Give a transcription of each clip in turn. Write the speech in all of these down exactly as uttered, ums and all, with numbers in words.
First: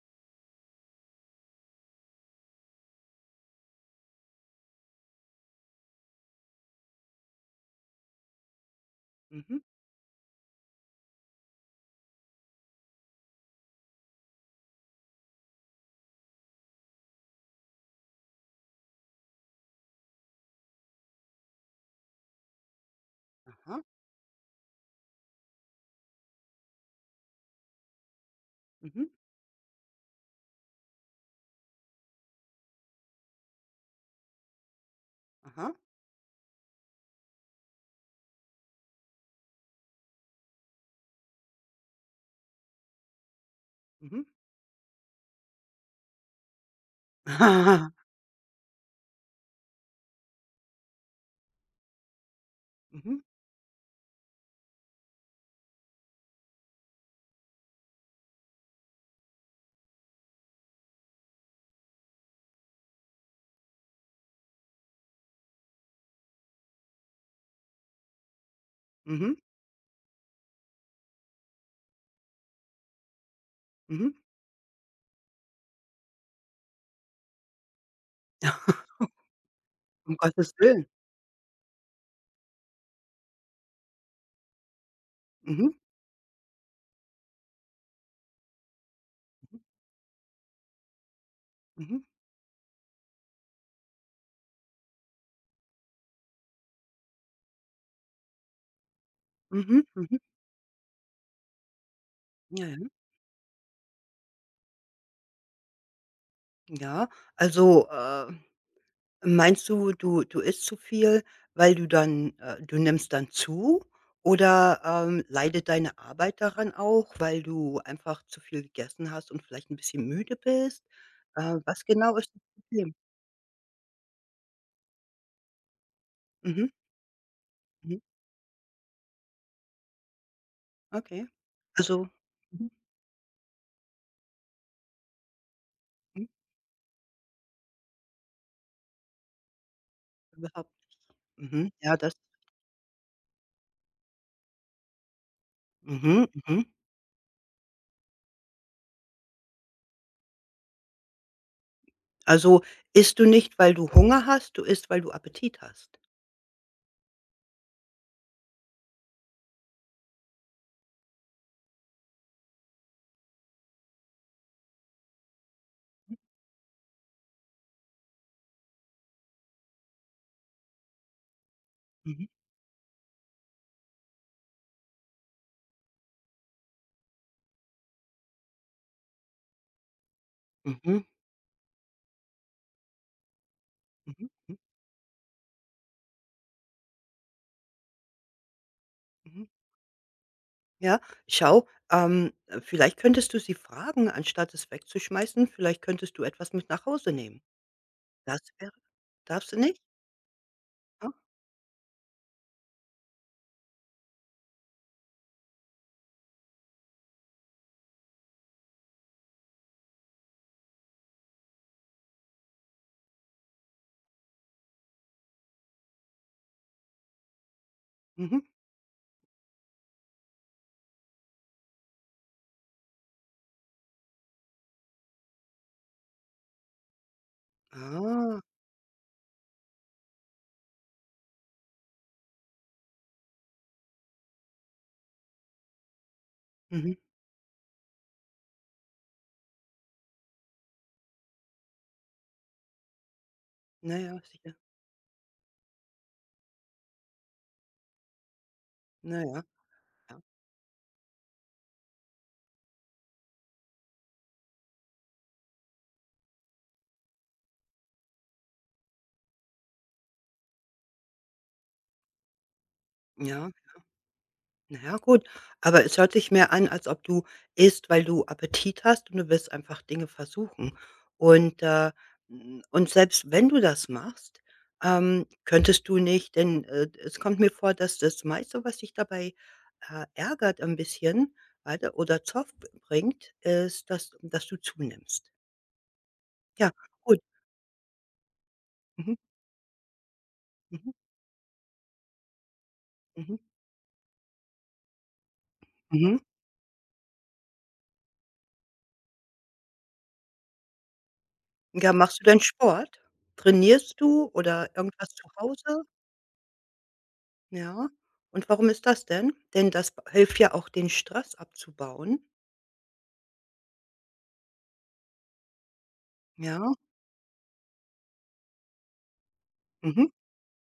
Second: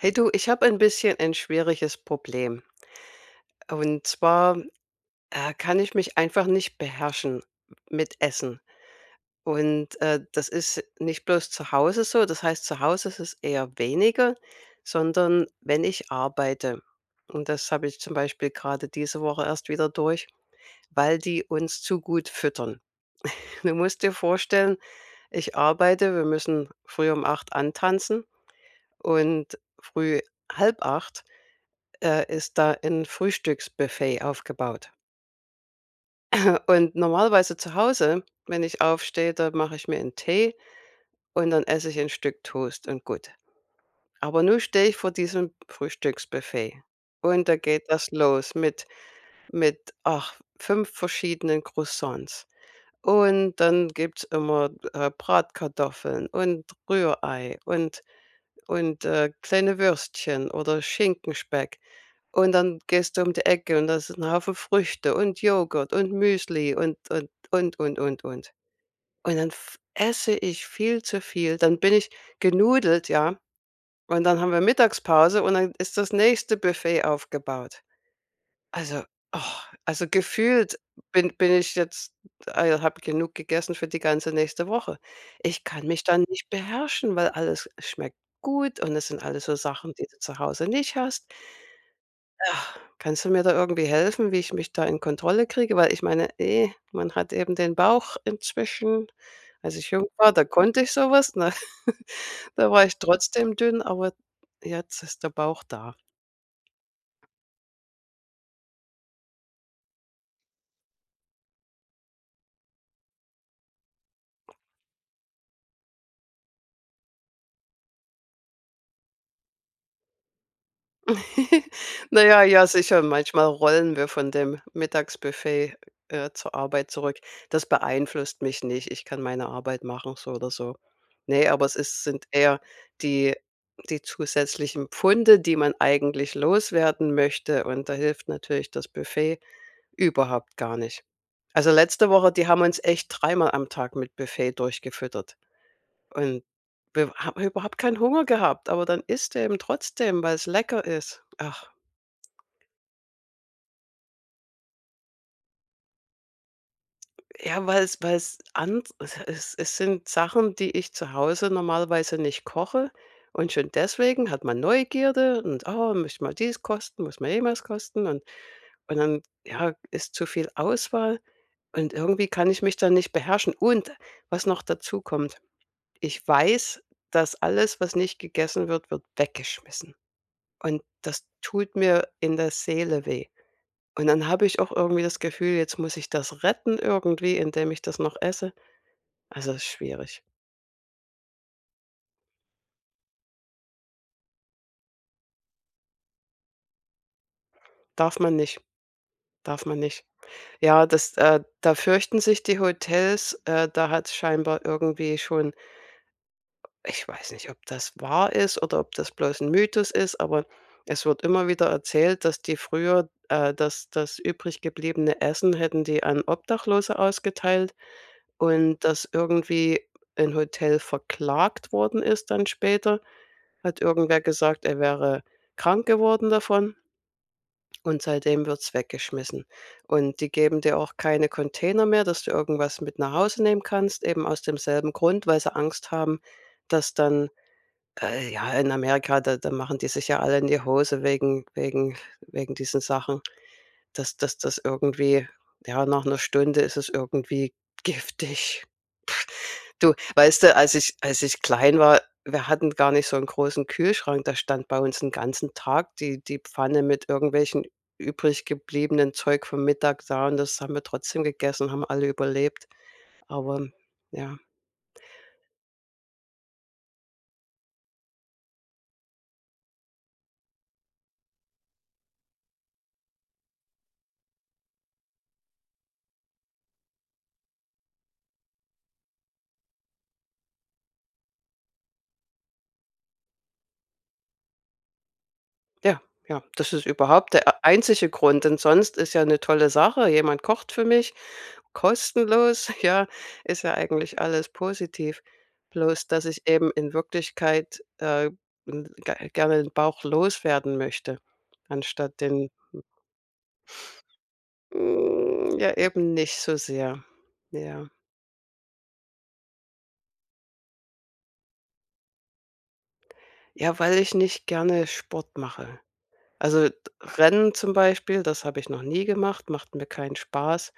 Hey du, ich habe ein bisschen ein schwieriges Problem. Und zwar äh, kann ich mich einfach nicht beherrschen mit Essen. Mhm. Und äh, das ist nicht bloß zu Hause so, das heißt, zu Hause ist es eher weniger, sondern wenn ich arbeite. Und das habe ich zum Beispiel gerade diese Woche erst wieder durch, weil die uns zu gut füttern. Du Aha. musst dir vorstellen, ich arbeite, wir müssen früh um acht antanzen Mhm. und früh halb acht äh, ist da ein Frühstücksbuffet aufgebaut. Aha. Äh, Und normalerweise zu Hause, wenn ich aufstehe, da mache ich mir einen Tee und dann esse ich ein Stück Toast und gut. Mhm. Aber nun stehe ich vor diesem Frühstücksbuffet und da geht das los mit mit, ach, fünf verschiedenen Croissants. Mhm. Und dann gibt's immer, äh, Bratkartoffeln und Rührei und und, äh, kleine Würstchen oder Schinkenspeck. Und dann gehst du um die Ecke und da ist ein Haufen Früchte und Joghurt und Müsli und und und und und und. Mhm. Und dann f esse ich viel zu viel. Dann bin ich genudelt, ja, Mhm. und dann haben wir Mittagspause und dann ist das nächste Buffet aufgebaut. Also, oh, also Um Gottes gefühlt Willen. bin bin ich jetzt äh, habe genug gegessen für die ganze nächste Woche. Ich Mhm. kann mich dann nicht beherrschen, weil alles schmeckt gut und es sind alles so Sachen, die du zu Hause nicht hast. Mhm. Ah, Kannst du mir da irgendwie helfen, wie ich mich da in Kontrolle kriege? Weil ich meine, eh, man hat eben den Bauch inzwischen. Als Mhm. ich jung Mhm. war, da konnte ich sowas, ne? Ja, Da ja. war ich trotzdem dünn, aber jetzt ist der Bauch da. Ja. Also, äh, meinst du, du du isst zu viel, weil du dann äh, du nimmst dann zu oder, ähm, leidet deine Arbeit daran auch, weil du einfach zu viel gegessen hast und vielleicht ein bisschen müde bist? Äh, was genau Na ist das ja, ja, Problem? sicher. Manchmal rollen wir von dem Mittagsbuffet, äh, zur Mhm. Arbeit zurück. Das Mhm. beeinflusst mich nicht. Ich kann meine Arbeit machen, so oder so. Okay. Ne, aber es ist Also, sind eher mhm. die die zusätzlichen Pfunde, die man Mhm. eigentlich loswerden möchte, und da hilft natürlich das Buffet überhaupt Überhaupt, gar nicht. Also, mhm. Ja, letzte das. Woche, die haben uns echt dreimal am Tag mit Buffet durchgefüttert Mhm, und mhm. wir haben überhaupt keinen Hunger gehabt, aber dann isst du eben trotzdem, weil es lecker ist. Ach. Also, isst du nicht, weil du Hunger hast, du isst, weil du Appetit hast? Ja, weil es weil es an es es sind Sachen, die ich zu Hause normalerweise nicht koche und schon deswegen hat man Neugierde und: „Oh, möchte mal dies kosten, muss mal jenes kosten" und und dann, ja, ist zu viel Auswahl und Mhm, irgendwie kann ich mich dann nicht beherrschen. Und was noch dazu kommt, ich weiß, dass alles, was nicht gegessen wird, wird weggeschmissen und mhm, das tut mir in der Seele weh. Und dann mhm, habe mhm, ich auch irgendwie das Gefühl, jetzt muss ich das retten irgendwie, indem ich das noch esse. mhm. Also, ist schwierig. Ja, schau, ähm, äh, vielleicht könntest du sie fragen, anstatt es wegzuschmeißen, vielleicht könntest du etwas mit nach Hause nehmen. Darf man Das nicht, wäre. Darfst du darf man nicht? nicht. Ja, Ah. das äh, da fürchten sich die Hotels, äh, da hat scheinbar irgendwie schon ich weiß nicht, ob das wahr ist oder ob das bloß ein Mythos ist, aber es wird immer wieder erzählt, dass die früher, äh, das das übrig gebliebene Essen hätten die an Obdachlose ausgeteilt Mhm. und dass irgendwie ein Hotel verklagt worden ist dann später. Hat irgendwer gesagt, er wäre krank geworden davon. Und Ah, seitdem wird's weggeschmissen. Und die geben dir auch keine Container mehr, dass du irgendwas mit nach Hause nehmen kannst, eben aus demselben Grund, weil sie Angst haben, mhm. dass dann äh, ja, in Amerika, da da machen die sich ja alle in die Hose wegen wegen wegen diesen Sachen, Na dass ja, dass sicher. das irgendwie ja, nach einer Stunde ist es irgendwie giftig. Na ja, Du, ja. weißt du, als ich als ich klein war, wir hatten gar nicht so einen großen Kühlschrank. Da stand bei uns den ganzen Tag die die Pfanne mit irgendwelchen übrig gebliebenen Zeug vom Mittag da und das haben wir trotzdem gegessen und haben alle überlebt. Ja. Aber ja. Na ja, gut, aber es hört sich mehr an, als ob du isst, weil du Appetit hast und du willst einfach Dinge versuchen. Und, äh, hm, und selbst wenn du das machst, ähm, könntest du nicht denn, äh, es kommt mir vor, dass das meiste, was dich dabei, äh, ärgert ein bisschen, weiter oder Zoff bringt, ist, dass dass du zunimmst. Ja, ja, Ja, das ist gut. überhaupt der äh, einzige Grund, denn sonst ist Mhm, ja 'ne tolle Sache. Jemand kocht für mhm, mich, kostenlos, ja, mhm, ist ja eigentlich alles positiv. Bloß, mhm. dass ich eben in Wirklichkeit, äh, n ge gerne den Bauch loswerden möchte, Ja, anstatt machst du denn den Sport? Trainierst du oder irgendwas zu hm, ja Hause? eben nicht so sehr. Ja. Ja. Und warum ist das denn? Denn das b hilft ja auch, den Stress abzubauen. Ja, weil ich nicht gerne Sport mache. Also, d Ja. Rennen zum Beispiel, das habe ich noch nie gemacht, macht mir Mhm. keinen Spaß.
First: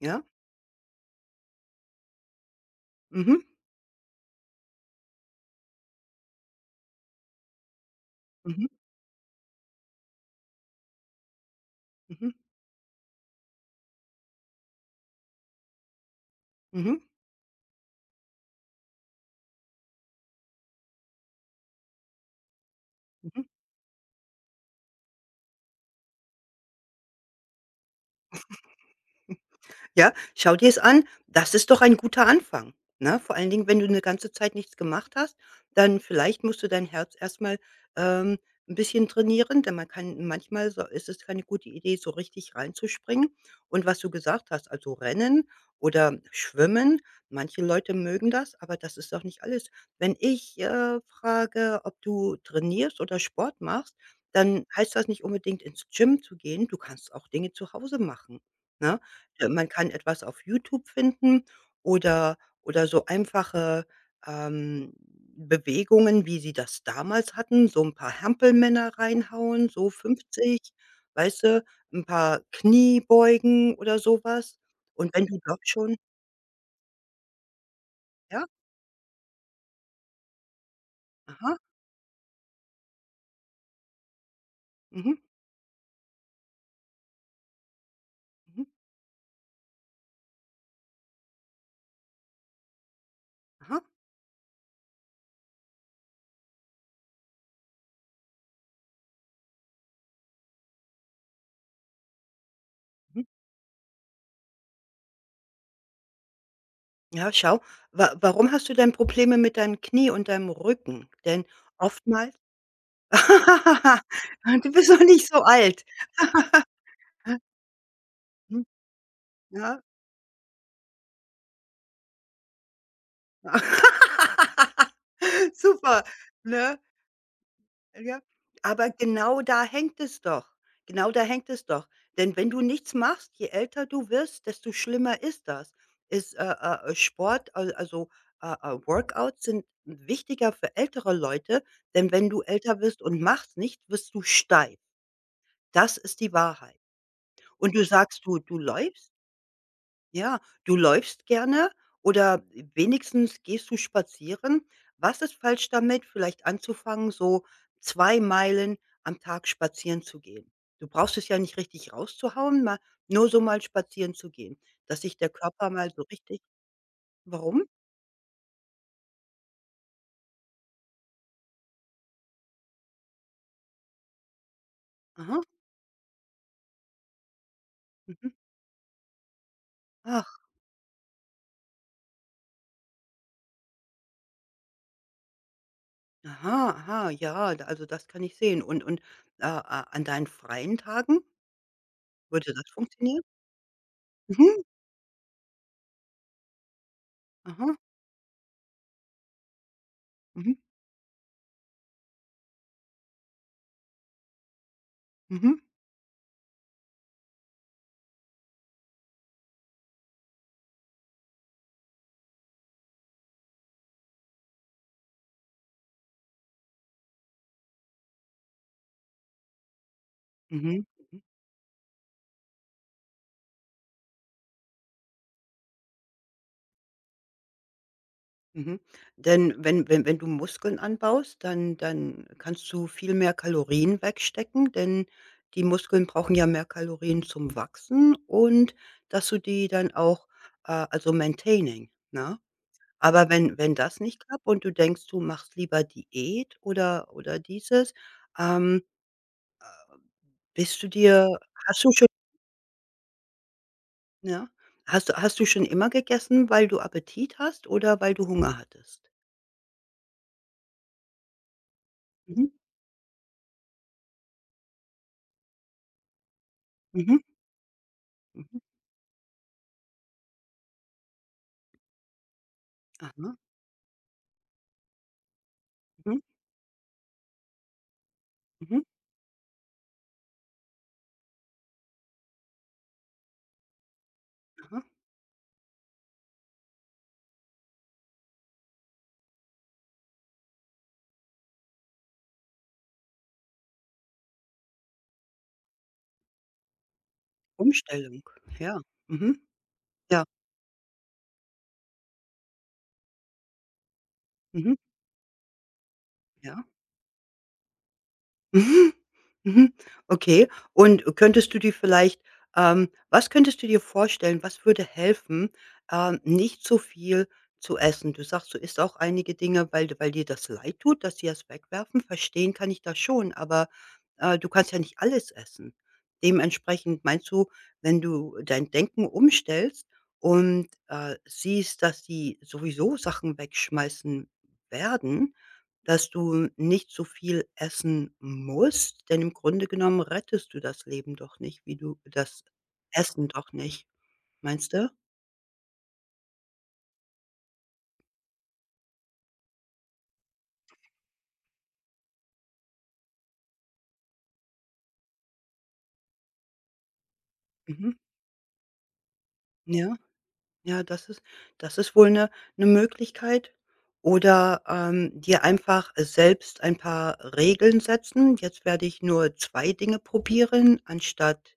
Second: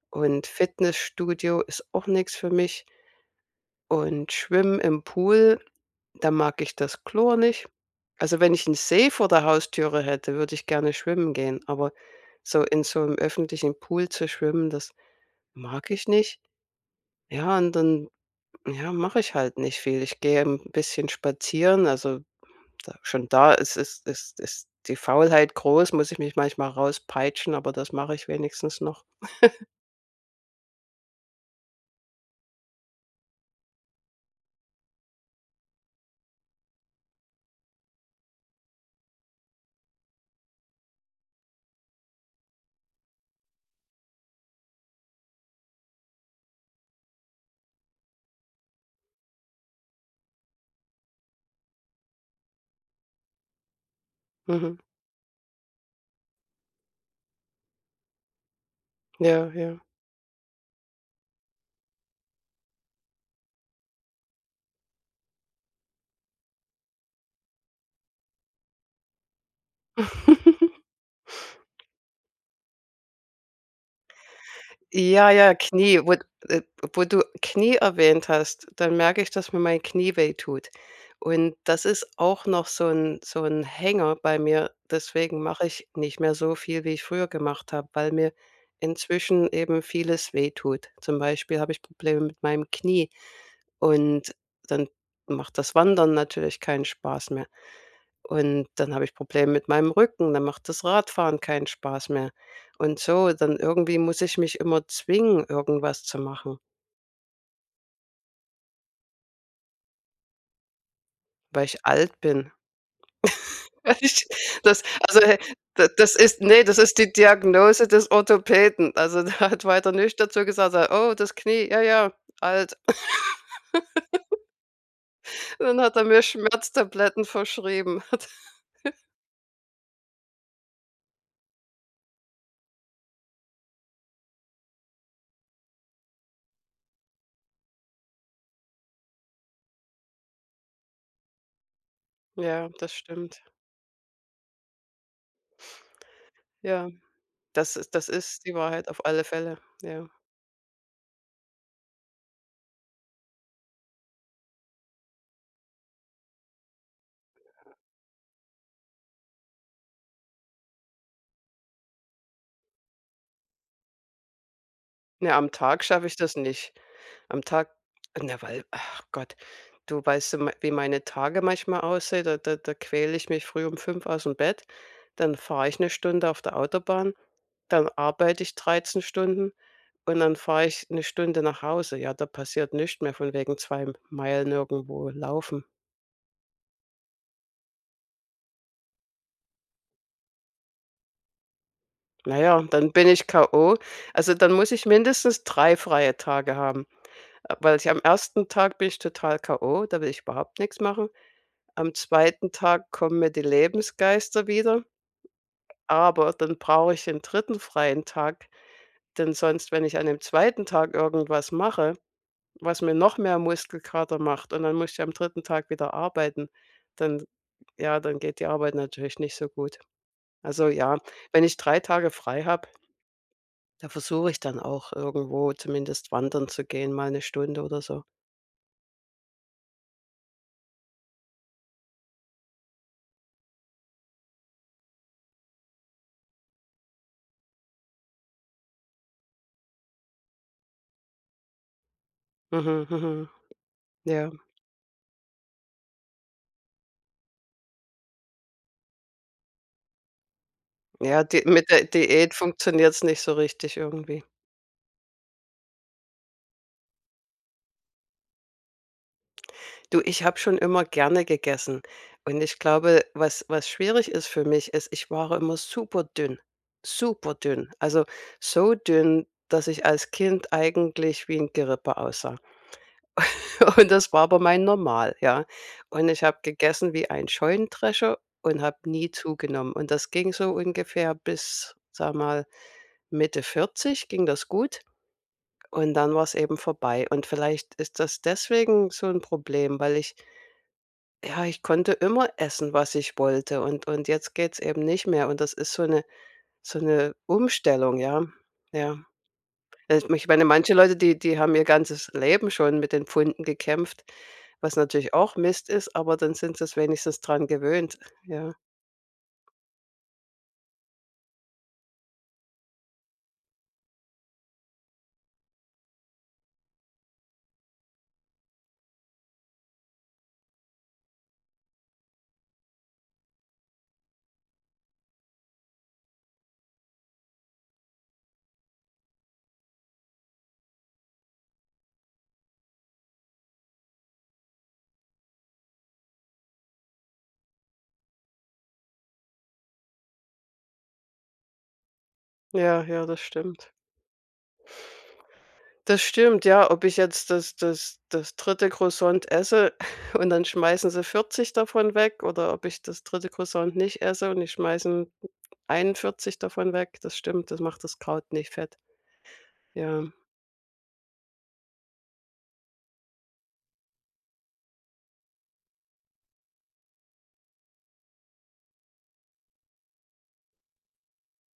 Ja. Und Fitnessstudio ist auch nichts für mich. Mhm. Und Schwimmen im Pool, da mag ich das Chlor nicht. Also, wenn ich Mhm. einen See vor der Haustüre hätte, würde ich gerne schwimmen gehen, aber Mhm. so in so einem öffentlichen Pool zu schwimmen, das mag ich nicht. Mhm. Ja, und dann, ja, mache ich halt nicht viel. Ich gehe ein bisschen spazieren, also, da schon Mhm. da ist ist ist ist die Faulheit groß, muss ich mich manchmal rauspeitschen, aber das mache ich wenigstens noch. Ja, schau dir es an. Das ist doch ein guter Anfang, ne? Vor allen Dingen, wenn du eine ganze Zeit nichts gemacht hast, dann vielleicht musst du dein Herz erstmal mal, ähm, 'n bisschen trainieren, denn man kann manchmal so ist es keine gute Idee, so richtig reinzuspringen. Und was du gesagt hast, also Rennen oder Schwimmen, manche Leute mögen das, aber das ist doch nicht alles. Wenn ich, äh, frage, ob du trainierst oder Sport machst, dann Mhm. heißt das nicht unbedingt ins Gym zu gehen. Du kannst auch Dinge zu Hause machen, ne? Äh, Ja, Man ja. kann etwas auf YouTube finden oder oder so einfache, ähm, Bewegungen, wie sie das damals hatten, so ein paar Hampelmänner reinhauen, so fünfzig, weißt du, ein paar Kniebeugen oder sowas. Und wenn Ja, du ja, dort schon Knie, wo äh, wo du Knie erwähnt ja, hast, dann merke ich, dass mir mein Knie weh tut. Und aha, das ist auch noch so ein so ein Hänger bei mir. mhm, Deswegen mache ich nicht mehr so viel, wie ich früher gemacht habe, weil mir mhm, inzwischen eben vieles weh tut. Zum Beispiel habe ich Probleme mit meinem Knie aha, und dann macht das Wandern natürlich keinen Spaß mehr. Und dann habe ich Probleme mit meinem Rücken, dann macht das Radfahren keinen Spaß mehr. Und mhm. so, dann irgendwie muss ich mich immer zwingen, irgendwas zu machen, Ja, schau. Wa warum hast du denn Probleme mit deinem Knie und deinem Rücken? Denn weil ich alt oftmals, bin. Ich du das bist noch also, nicht äh, so alt. da das ist nee, das ist die Diagnose des Orthopäden. Also, der hat Ja. weiter nichts dazu gesagt. Sagt: „Oh, das Knie, ja, ja, alt." Dann hat Super, er mir ne? Schmerztabletten verschrieben. Ja. Aber genau da hängt es doch. Genau da hängt es doch. Denn wenn du nichts machst, je älter du wirst, desto schlimmer ist das. Ist, äh, äh, äh, Sport, al also, äh, äh, Workouts sind wichtiger für ältere Leute, denn wenn du Ja, älter das wirst und stimmt. machst nichts, wirst du steif. Das ist die Wahrheit. Ja, Und das du ist das sagst, du ist die du Wahrheit auf läufst. alle Fälle, ja. Ja, du läufst gerne oder wenigstens gehst du spazieren. Was ist falsch damit, vielleicht anzufangen, so zwei Meilen am Tag spazieren zu gehen? Du brauchst es ja nicht richtig rauszuhauen, mal nur so mal spazieren zu gehen, dass sich der Ne, am Körper Tag mal so schaffe ich das richtig. nicht. Am Warum? Tag na, weil ach Gott, du weißt du, mei wie meine Tage manchmal aussehen, da da da quäle ich mich früh um fünf aus dem Bett, dann Aha, fahre ich eine Stunde auf der Autobahn, dann mhm. arbeite ich dreizehn Stunden und Ach, dann fahre ich eine Stunde nach Hause. Ja, da passiert nichts mehr von wegen zwei Meilen irgendwo laufen. aha, aha, ja, da also, das kann ich sehen. Und und, äh, a an deinen freien Tagen, Na würde ja, das dann bin funktionieren? ich k o. Also, dann Mhm, muss ich mindestens drei freie Tage haben, äh, aha, weil ich am ersten Tag bin ich total k o, da will ich mhm, überhaupt nichts machen. Am zweiten Tag kommen mir die Lebensgeister wieder, mhm, aber dann brauche ich den dritten freien Tag, denn sonst, wenn ich an dem zweiten Tag irgendwas mache, was mir noch mehr Muskelkater macht und dann muss ich am dritten Tag wieder arbeiten, dann ja, dann geht die Arbeit natürlich nicht so gut. Also mhm. ja, wenn ich drei Tage frei habe, da versuche ich dann auch irgendwo zumindest wandern zu gehen, mal eine Stunde oder so. Mhm. Denn wenn wenn wenn du Muskeln anbaust, dann dann kannst du viel mehr Kalorien wegstecken, denn die Muskeln brauchen ja mehr Kalorien zum Wachsen und dass du die dann auch, äh also maintaining, ne? Mhm, mhm. Aber wenn wenn das nicht Ja. klappt und du denkst, du machst lieber Diät oder oder dieses, ähm, äh, bist du Ja, dir die mit der hast du schon Diät funktioniert's nicht so richtig irgendwie. ja? Hast du hast du schon immer gegessen, weil du Appetit hast oder weil du Hunger hattest? Du, ich habe schon immer gerne gegessen. Und Mhm, ich glaube, was was schwierig ist für mich, ist, ich war immer super dünn, mhm, super dünn, also, mhm. so dünn, dass ich als Kind eigentlich wie ein Gerippe aussah. Aha, Und das war aber mein Normal, ja. Und mhm. ich habe gegessen wie ein Scheunendrescher und habe Mhm. nie zugenommen. Und das ging so ungefähr bis, sag mal, Mitte vierzig ging das gut Aha. und dann war es eben vorbei. Und vielleicht ist das deswegen so ein Problem, weil ich ja, ich konnte immer essen, was ich wollte und und jetzt geht's eben nicht mehr und das ist so 'ne so 'ne Umstellung, Umstellung. ja. Ja. Ja. Mhm. Also, Ja. ich meine, manche Leute, die die haben ihr ganzes Leben schon mit den Pfunden gekämpft, Mhm. was natürlich auch Mist ist, aber dann sind Ja. sie's wenigstens dran gewöhnt. Ja. Mhm. Mhm. Okay. Und könntest du dir vielleicht ähm, was könntest du dir vorstellen, was würde helfen, ähm, nicht so viel zu essen? Du sagst, du isst auch einige Dinge, weil weil dir das leid tut, dass sie das wegwerfen. Verstehen kann ich das schon, aber, äh, du kannst ja nicht alles essen. Dementsprechend meinst du, wenn du dein Denken umstellst und, äh, siehst, dass sie sowieso Sachen wegschmeißen werden, dass du nicht so viel essen musst, denn im Grunde genommen rettest du das Leben doch nicht, wie du das Ja, ja, das Essen doch stimmt. nicht. Meinst du? Das stimmt, ja, ob ich jetzt das das das dritte Croissant esse und dann schmeißen sie vierzig davon weg oder ob ich das dritte Croissant nicht esse und die schmeißen einundvierzig davon weg, das stimmt, das macht Mhm. das Kraut nicht fett. Ja, Ja. ja, das ist das ist wohl eine Möglichkeit. Oder, ähm, dir einfach selbst ein paar Regeln setzen. Jetzt werde ich nur zwei Dinge probieren anstatt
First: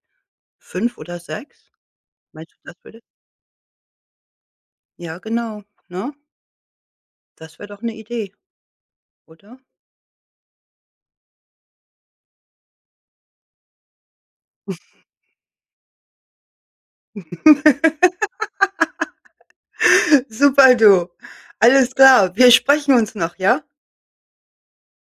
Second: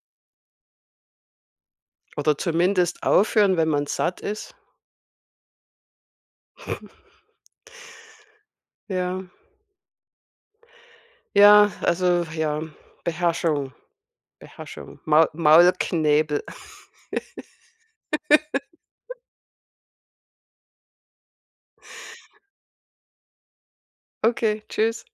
fünf oder sechs. Oder Meinst du, das würde zumindest aufhören, wenn man satt ist. ja genau, ne? Das wäre doch eine Idee, Ja. oder? Ja, also ja, Beherrschung, Beherrschung, Maul Maulknebel. Super du. Alles klar. Wir sprechen uns noch, ja? Okay, tschüss.